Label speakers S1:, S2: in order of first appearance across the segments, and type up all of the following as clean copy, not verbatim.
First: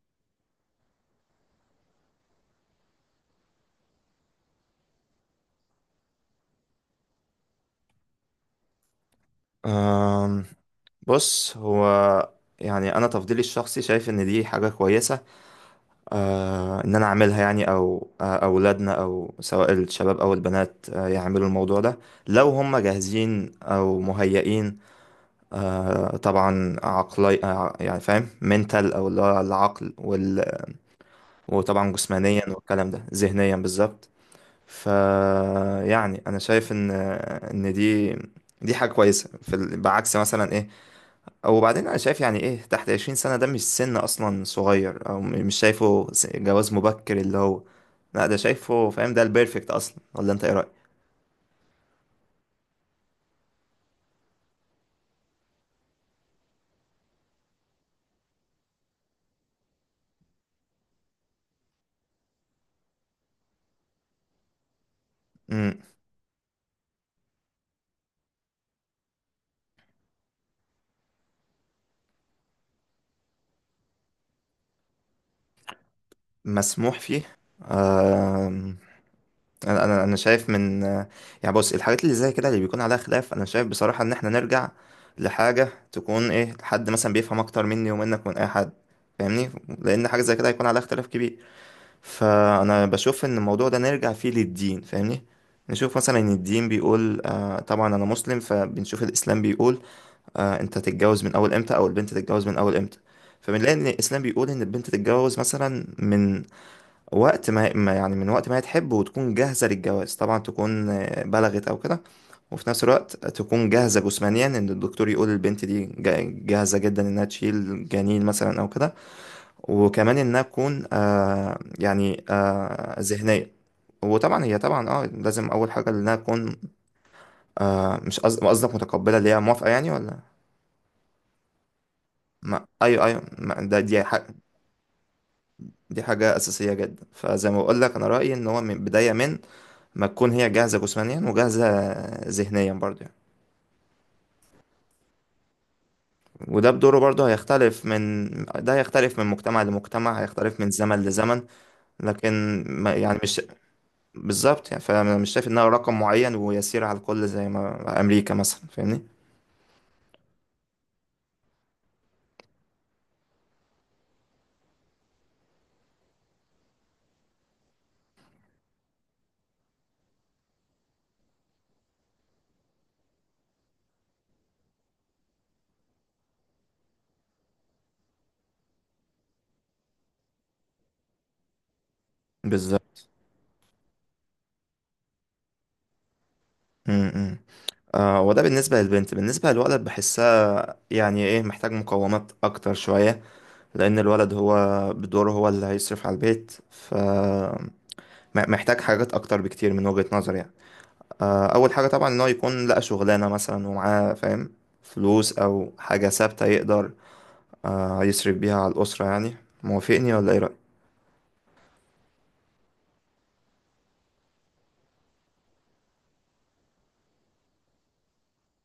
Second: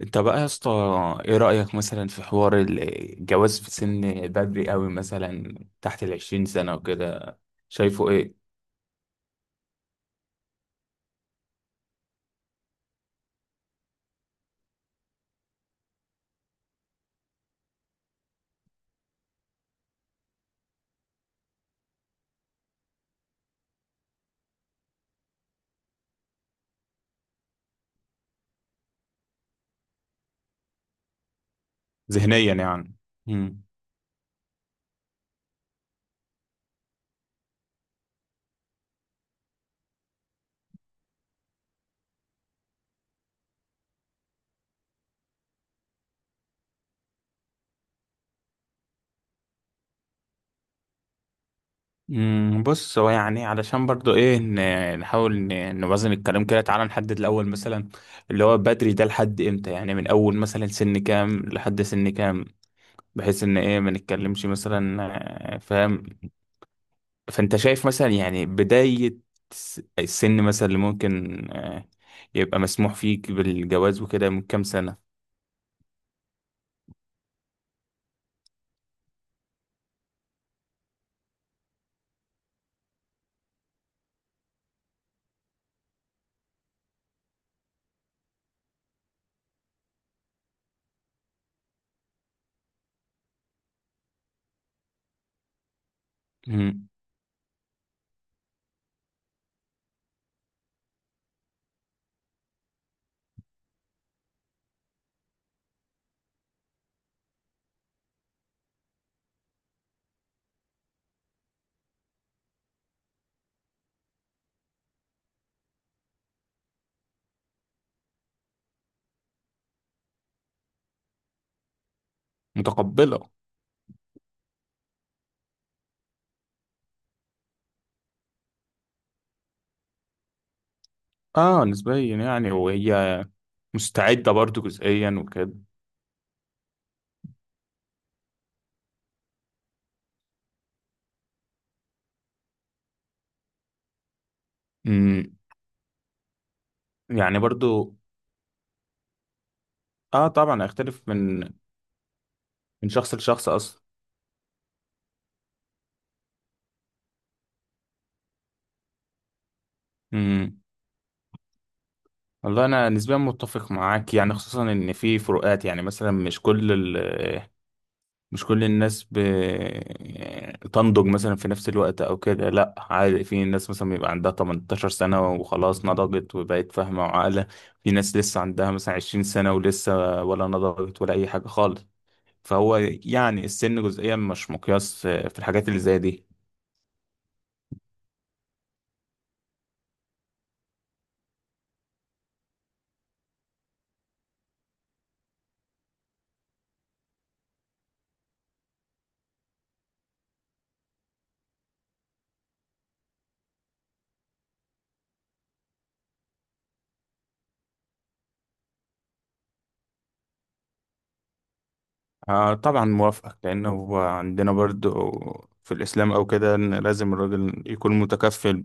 S1: انت بقى يا اسطى، ايه رأيك مثلا في حوار الجواز في سن بدري قوي مثلا؟ تحت العشرين سنة وكده، شايفه ايه؟
S2: أم، بص، هو يعني انا تفضيلي الشخصي شايف ان دي حاجه كويسه. ان انا اعملها، يعني، او اولادنا، او سواء الشباب او البنات، يعملوا الموضوع ده لو هم جاهزين او مهيئين. طبعا عقلي، يعني فاهم، منتال، او اللي هو العقل وطبعا جسمانيا
S1: ذهنيا
S2: والكلام
S1: يعني.
S2: ده ذهنيا
S1: مم.
S2: بالظبط. ف يعني انا شايف ان دي حاجه كويسه في بعكس مثلا، ايه. وبعدين انا شايف، يعني، ايه، تحت 20 سنة ده مش سن اصلا صغير، او مش شايفه جواز مبكر اللي هو. لا، ده شايفه، فاهم، ده البيرفكت اصلا، ولا انت ايه رأيك؟
S1: مم، بص هو يعني علشان برضو ايه نحاول نوازن الكلام كده. تعالى نحدد الاول مثلا اللي هو بدري ده لحد امتى، يعني من اول مثلا سن كام لحد سن كام، بحيث ان ايه ما نتكلمش مثلا.
S2: امم
S1: فاهم. فانت شايف مثلا يعني بداية السن مثلا اللي ممكن يبقى مسموح فيك بالجواز وكده من كام سنة؟
S2: مسموح فيه. آم، انا شايف من. يعني، بص، الحاجات اللي زي كده اللي بيكون عليها خلاف، انا شايف بصراحة ان احنا نرجع لحاجة، تكون، ايه، حد مثلا بيفهم اكتر مني ومنك، من اي حد. فاهمني؟ لان حاجة زي كده هيكون عليها اختلاف كبير. فانا بشوف ان الموضوع ده نرجع فيه للدين. فاهمني؟ نشوف مثلا ان الدين
S1: مم.
S2: بيقول، طبعا انا مسلم، فبنشوف الاسلام بيقول. انت تتجوز من اول امتى، او البنت تتجوز من اول امتى. فبنلاقي ان الاسلام بيقول ان البنت تتجوز مثلا من وقت ما يعني من وقت ما هي تحب وتكون جاهزة للجواز، طبعا تكون بلغت او كده. وفي نفس الوقت تكون جاهزة جسمانيا، ان الدكتور يقول البنت دي جاهزة جدا انها تشيل جنين مثلا او كده. وكمان انها تكون يعني
S1: متقبلة.
S2: ذهنيه. وطبعا هي طبعا، لازم اول حاجه انها تكون. مش قصدك متقبله، اللي هي موافقه، يعني، ولا؟
S1: اه نسبيا يعني،
S2: ما ايوه، ايوه،
S1: وهي
S2: ما ده
S1: مستعدة برضو جزئيا وكده.
S2: دي حاجه اساسيه جدا. فزي ما بقول لك، انا رايي ان هو من بدايه ما تكون هي جاهزه جسمانيا وجاهزه ذهنيا، برضه يعني.
S1: مم.
S2: وده بدوره برضه
S1: يعني برضو
S2: هيختلف من مجتمع لمجتمع،
S1: اه
S2: هيختلف
S1: طبعا
S2: من زمن
S1: هيختلف
S2: لزمن.
S1: من
S2: لكن
S1: من
S2: ما
S1: شخص
S2: يعني مش
S1: لشخص اصلا.
S2: بالظبط. يعني، فانا مش شايف انها رقم معين ويسير على الكل زي ما امريكا مثلا. فاهمني؟
S1: مم. والله انا نسبيا متفق معاك يعني، خصوصا ان في فروقات. يعني مثلا مش كل الناس تنضج مثلا في نفس الوقت او كده. لا عادي، في ناس مثلا بيبقى عندها 18 سنة وخلاص نضجت وبقت فاهمة وعاقلة، في ناس لسه عندها مثلا 20 سنة ولسه ولا نضجت ولا اي حاجة خالص. فهو
S2: بالظبط.
S1: يعني السن جزئيا مش مقياس في الحاجات اللي زي دي.
S2: امم وده بالنسبه للبنت. بالنسبه للولد بحسها، يعني، ايه، محتاج مقومات اكتر شويه. لان الولد هو بدوره، هو اللي هيصرف على البيت. محتاج حاجات اكتر بكتير من وجهه نظري، يعني. اول حاجه طبعا ان هو يكون لقى شغلانه مثلا، ومعاه، فاهم، فلوس او حاجه ثابته يقدر يصرف بيها على الاسره، يعني. موافقني ولا ايه رايك؟
S1: طبعا موافقك، لأن هو عندنا برضو في الإسلام أو كده إن لازم الراجل يكون متكفل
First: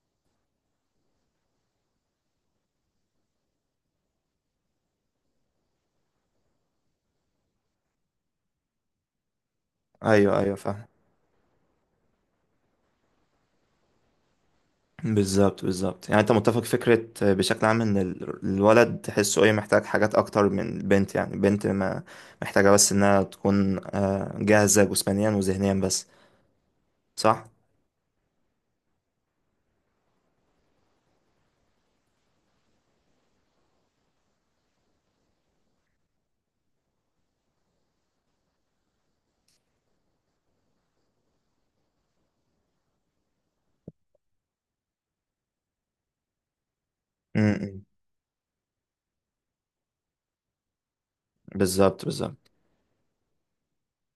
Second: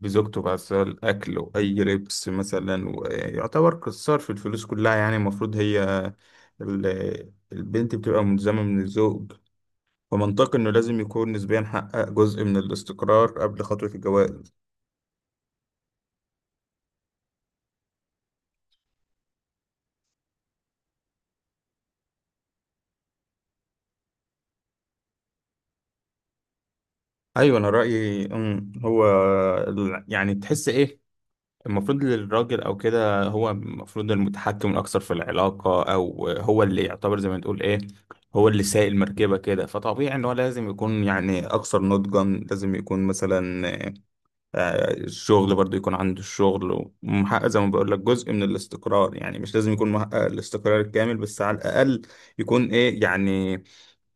S1: بزوجته بقى، سواء الأكل وأي لبس مثلا، ويعتبر قصار في الفلوس كلها. يعني المفروض هي البنت بتبقى ملزمة من الزوج.
S2: ايوه، ايوه،
S1: فمنطقي إنه
S2: فاهم.
S1: لازم يكون نسبيا حقق جزء من الاستقرار قبل خطوة الجواز.
S2: بالظبط، بالظبط. يعني، انت متفق، فكرة، بشكل عام، ان الولد تحسه، ايه، محتاج حاجات اكتر من البنت. يعني البنت ما محتاجة بس انها تكون، جاهزة جسمانيا وذهنيا بس. صح؟
S1: أيوة، أنا رأيي هو يعني تحس إيه المفروض للراجل او كده. هو المفروض المتحكم الاكثر في العلاقه، او هو اللي يعتبر زي ما تقول ايه، هو اللي سايق المركبه كده. فطبيعي ان هو لازم يكون يعني اكثر نضجا، لازم يكون مثلا الشغل برضو، يكون عنده الشغل
S2: م-
S1: ومحقق زي ما
S2: م.
S1: بقول لك جزء من الاستقرار. يعني مش لازم يكون محقق الاستقرار الكامل، بس على الاقل
S2: بالظبط، بالظبط.
S1: يكون ايه يعني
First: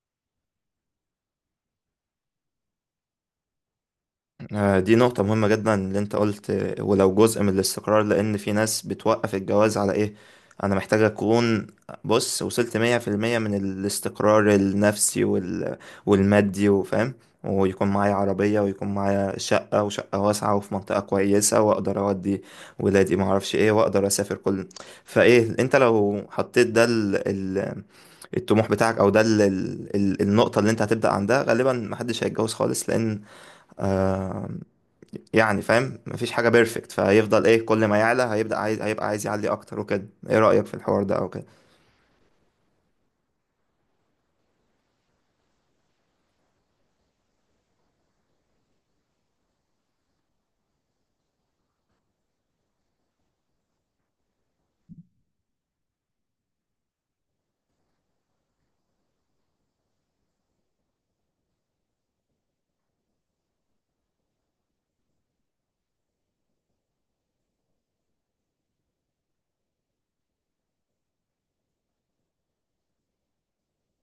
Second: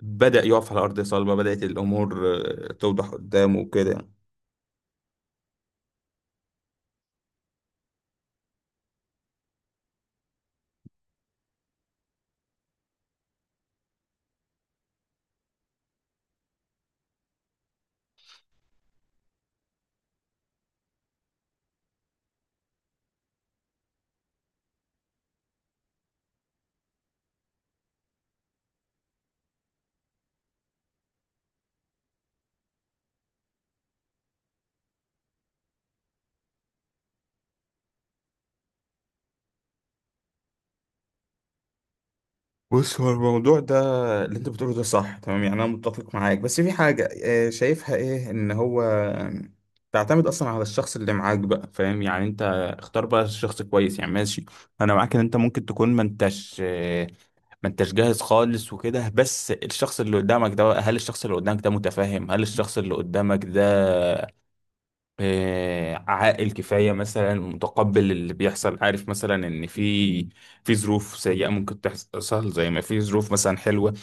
S1: بدأ يقف على ارض صلبه، بدأت الامور توضح قدامه وكده.
S2: دي نقطة مهمة جدا اللي انت قلت، ولو جزء من الاستقرار، لأن في ناس بتوقف الجواز على، ايه، أنا محتاج أكون، بص، وصلت مية في المية من الاستقرار النفسي والمادي، وفاهم، ويكون معايا عربية، ويكون معايا شقة، وشقة واسعة وفي منطقة كويسة، وأقدر أودي ولادي، معرفش ايه، وأقدر أسافر كل. فايه، انت لو حطيت ده الطموح بتاعك، أو ده النقطة اللي انت هتبدأ عندها، غالبا محدش هيتجوز خالص. لأن، آه، يعني، فاهم، مفيش حاجة بيرفكت، فهيفضل، ايه، كل ما يعلى هيبدأ عايز، هيبقى عايز يعلي اكتر وكده. ايه رأيك في الحوار ده او كده؟
S1: بص هو الموضوع ده اللي انت بتقوله ده صح تمام، يعني انا متفق معاك. بس في حاجة شايفها ايه، ان هو تعتمد اصلا على الشخص اللي معاك بقى، فاهم؟ يعني انت اختار بقى الشخص كويس يعني، ماشي. انا معاك ان انت ممكن تكون ما انتش جاهز خالص وكده، بس الشخص اللي قدامك ده بقى، هل الشخص اللي قدامك ده متفاهم؟ هل الشخص اللي قدامك ده عاقل كفاية مثلا، متقبل اللي بيحصل، عارف مثلا ان في ظروف سيئة ممكن تحصل زي ما في ظروف مثلا حلوة.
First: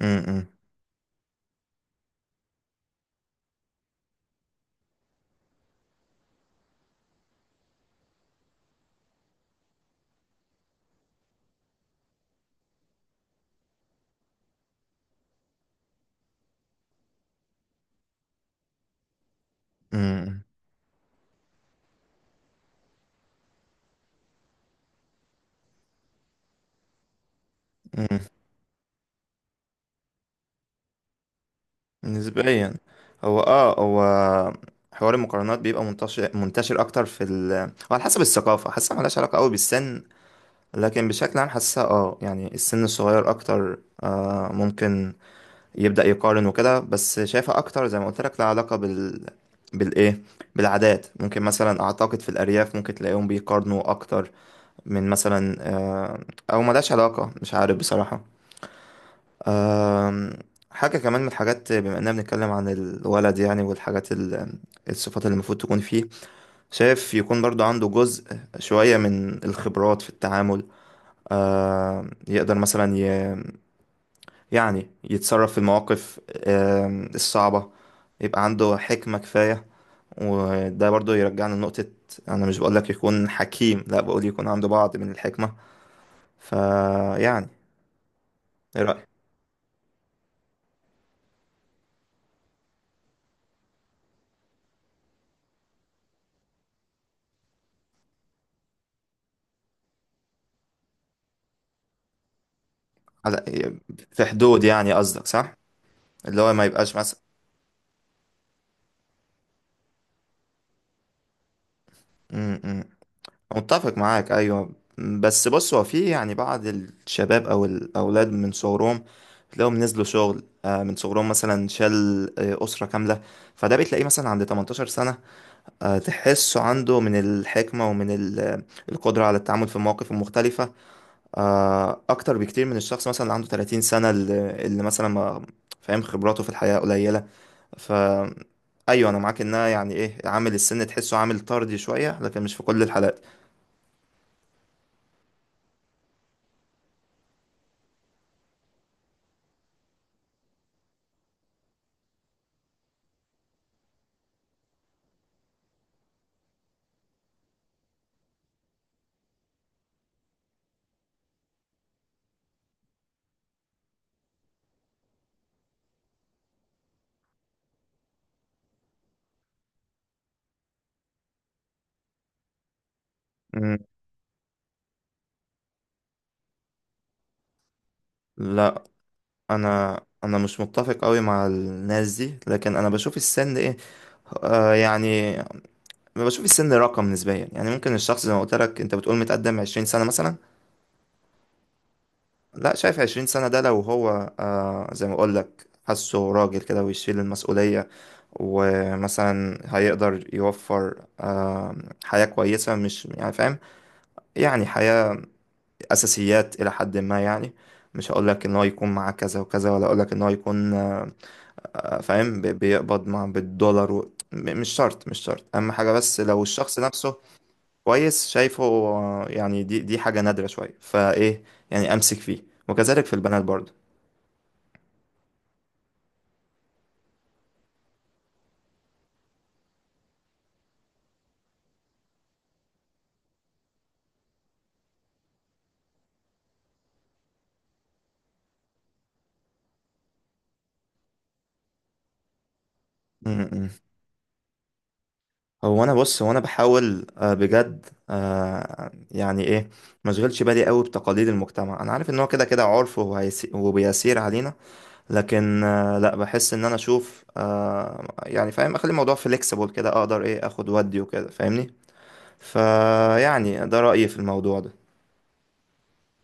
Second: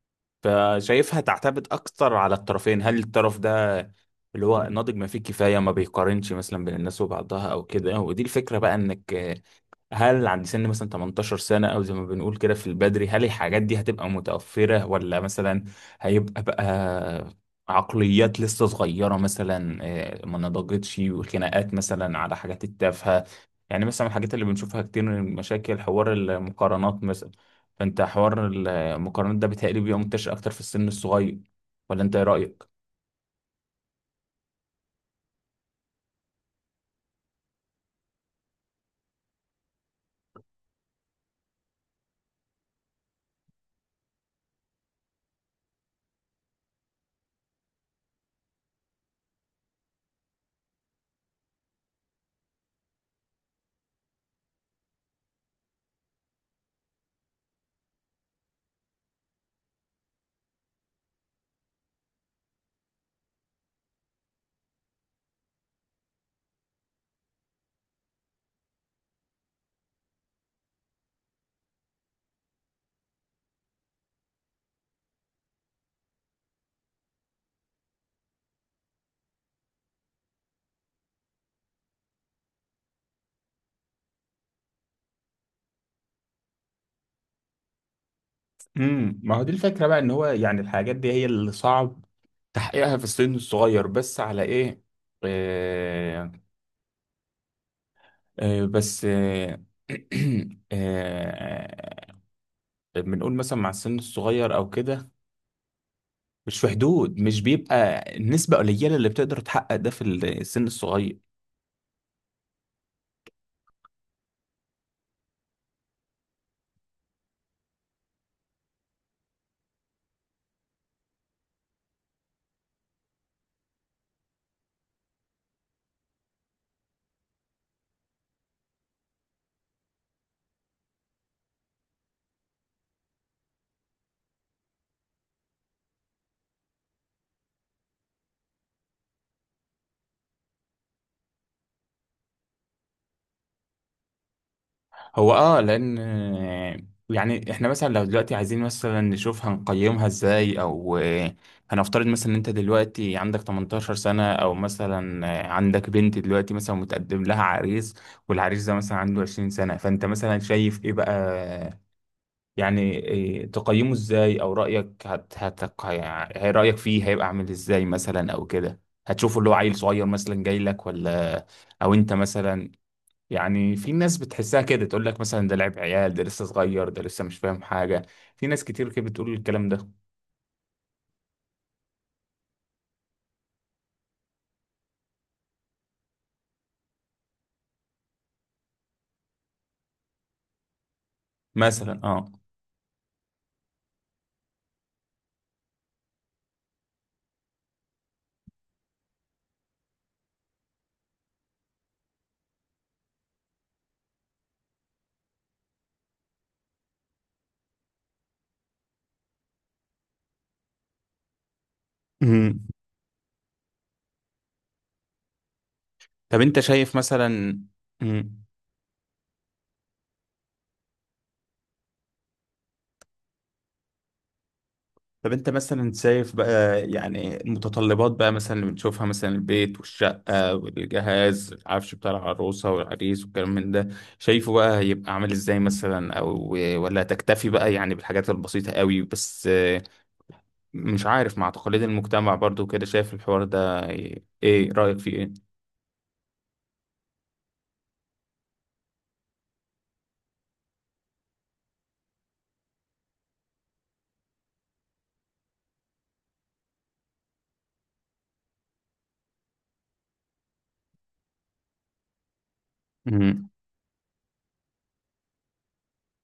S2: امم. امم.
S1: فشايفها تعتمد اكتر على الطرفين، هل الطرف ده اللي هو ناضج ما فيه كفاية، ما بيقارنش مثلا بين الناس وبعضها او كده. ودي الفكرة بقى، انك هل عند سن مثلا 18 سنة، أو زي ما بنقول كده في البدري، هل الحاجات دي هتبقى متوفرة، ولا مثلا هيبقى بقى عقليات لسه صغيرة مثلا ما
S2: امم.
S1: نضجتش، وخناقات مثلا على حاجات التافهة. يعني مثلا الحاجات اللي بنشوفها كتير من مشاكل، حوار المقارنات مثلا. فأنت
S2: إمم.
S1: حوار المقارنات ده بيتهيألي بيبقى منتشر أكتر في السن الصغير، ولا
S2: إمم.
S1: أنت إيه رأيك؟
S2: نسبيا. هو حوار المقارنات بيبقى منتشر اكتر في وعلى حسب الثقافة، حاسة ملهاش علاقة قوي بالسن. لكن بشكل عام حاسة، يعني، السن الصغير اكتر ممكن يبدأ يقارن وكده. بس شايفة اكتر، زي ما قلت لك، لها علاقة بالايه بالعادات. ممكن مثلا، اعتقد في الارياف ممكن تلاقيهم بيقارنوا اكتر من مثلا، او ملهاش علاقة، مش عارف بصراحة. آم، حاجة كمان من الحاجات، بما اننا بنتكلم عن الولد، يعني، والحاجات الصفات اللي المفروض تكون فيه. شايف يكون برضو عنده جزء شوية من الخبرات في التعامل. يقدر مثلا يعني يتصرف في المواقف الصعبة. يبقى عنده حكمة كفاية. وده برضو يرجعنا لنقطة، أنا مش بقولك يكون حكيم، لا، بقول يكون عنده بعض من الحكمة. فيعني، ايه رأيك؟
S1: ما هو دي الفكرة بقى، إن هو يعني الحاجات دي هي اللي صعب تحقيقها في السن الصغير، بس على ايه آه بس آه بنقول
S2: على
S1: مثلا مع السن
S2: في
S1: الصغير
S2: حدود،
S1: او
S2: يعني
S1: كده،
S2: قصدك، صح؟ اللي هو
S1: مش
S2: ما
S1: في
S2: يبقاش مثلا.
S1: حدود، مش بيبقى النسبة قليلة اللي بتقدر تحقق ده في السن الصغير.
S2: م- م. متفق معاك، ايوه. بس، بص، هو في، يعني، بعض الشباب او الاولاد من صغرهم، تلاقيهم نزلوا شغل، من صغرهم مثلا، شال، اسره كامله. فده بتلاقيه مثلا عند 18 سنه، تحسه عنده من الحكمه ومن القدره على التعامل في المواقف المختلفه، اكتر بكتير من الشخص مثلا اللي عنده 30 سنه، اللي مثلا، ما فاهم، خبراته في الحياه قليله. ف ايوه، انا معاك، انها، يعني، ايه، عامل السن تحسه عامل طردي شويه، لكن مش في كل الحالات.
S1: هو لان يعني احنا مثلا لو دلوقتي عايزين مثلا نشوف هنقيمها ازاي او هنفترض مثلا ان انت دلوقتي عندك 18 سنة، او مثلا عندك بنت دلوقتي مثلا متقدم لها عريس، والعريس ده مثلا عنده 20 سنة، فانت مثلا شايف ايه بقى؟ يعني إيه تقيمه ازاي او رأيك يعني رأيك فيه هيبقى عامل ازاي مثلا او كده؟ هتشوفه اللي هو عيل صغير مثلا جاي لك، ولا او انت مثلا، يعني
S2: مم.
S1: في ناس بتحسها كده، تقول لك مثلا ده لعب عيال، ده لسه صغير، ده لسه مش فاهم حاجة. في ناس
S2: لا.
S1: كتير كده بتقول الكلام ده
S2: انا مش متفق قوي مع الناس دي، لكن انا بشوف السن، ايه، يعني، بشوف السن رقم نسبيا، يعني ممكن الشخص زي ما قلت لك، انت بتقول متقدم 20 سنه مثلا.
S1: مثلا. اه
S2: لا، شايف 20 سنه ده لو هو، زي ما اقول لك، حاسه راجل كده ويشيل المسؤوليه، ومثلا هيقدر يوفر، حياه كويسه، مش، يعني، فاهم، يعني، حياه، اساسيات الى حد ما، يعني. مش هقول لك ان هو يكون معاه كذا وكذا، ولا اقول لك ان هو يكون، فاهم،
S1: مم.
S2: بيقبض مع بالدولار مش شرط، مش شرط، اهم حاجه بس
S1: طب
S2: لو
S1: انت
S2: الشخص
S1: شايف
S2: نفسه
S1: مثلا.
S2: كويس.
S1: مم.
S2: شايفه، يعني، دي حاجه نادره شويه، فايه، يعني، امسك فيه، وكذلك في البنات برضه.
S1: طب انت مثلا شايف بقى يعني المتطلبات بقى، مثلا اللي بنشوفها مثلا، البيت والشقة والجهاز، العفش بتاع العروسة والعريس والكلام من ده، شايفه بقى هيبقى عامل ازاي مثلا، او ولا تكتفي بقى يعني بالحاجات البسيطة قوي بس؟ مش عارف، مع تقاليد المجتمع برضو كده، شايف
S2: م-
S1: الحوار
S2: م.
S1: ده ايه، ايه رأيك فيه؟
S2: هو انا، بص، هو انا بحاول، بجد، يعني، ايه، مشغلش بالي قوي بتقاليد المجتمع. انا عارف ان هو كده كده عرف، وبيسير علينا. لكن، لا، بحس ان انا اشوف، يعني، فاهم، اخلي الموضوع فليكسيبل كده، اقدر، ايه، اخد ودي وكده. فاهمني؟
S1: ايه؟
S2: فيعني، ده رأيي في الموضوع ده.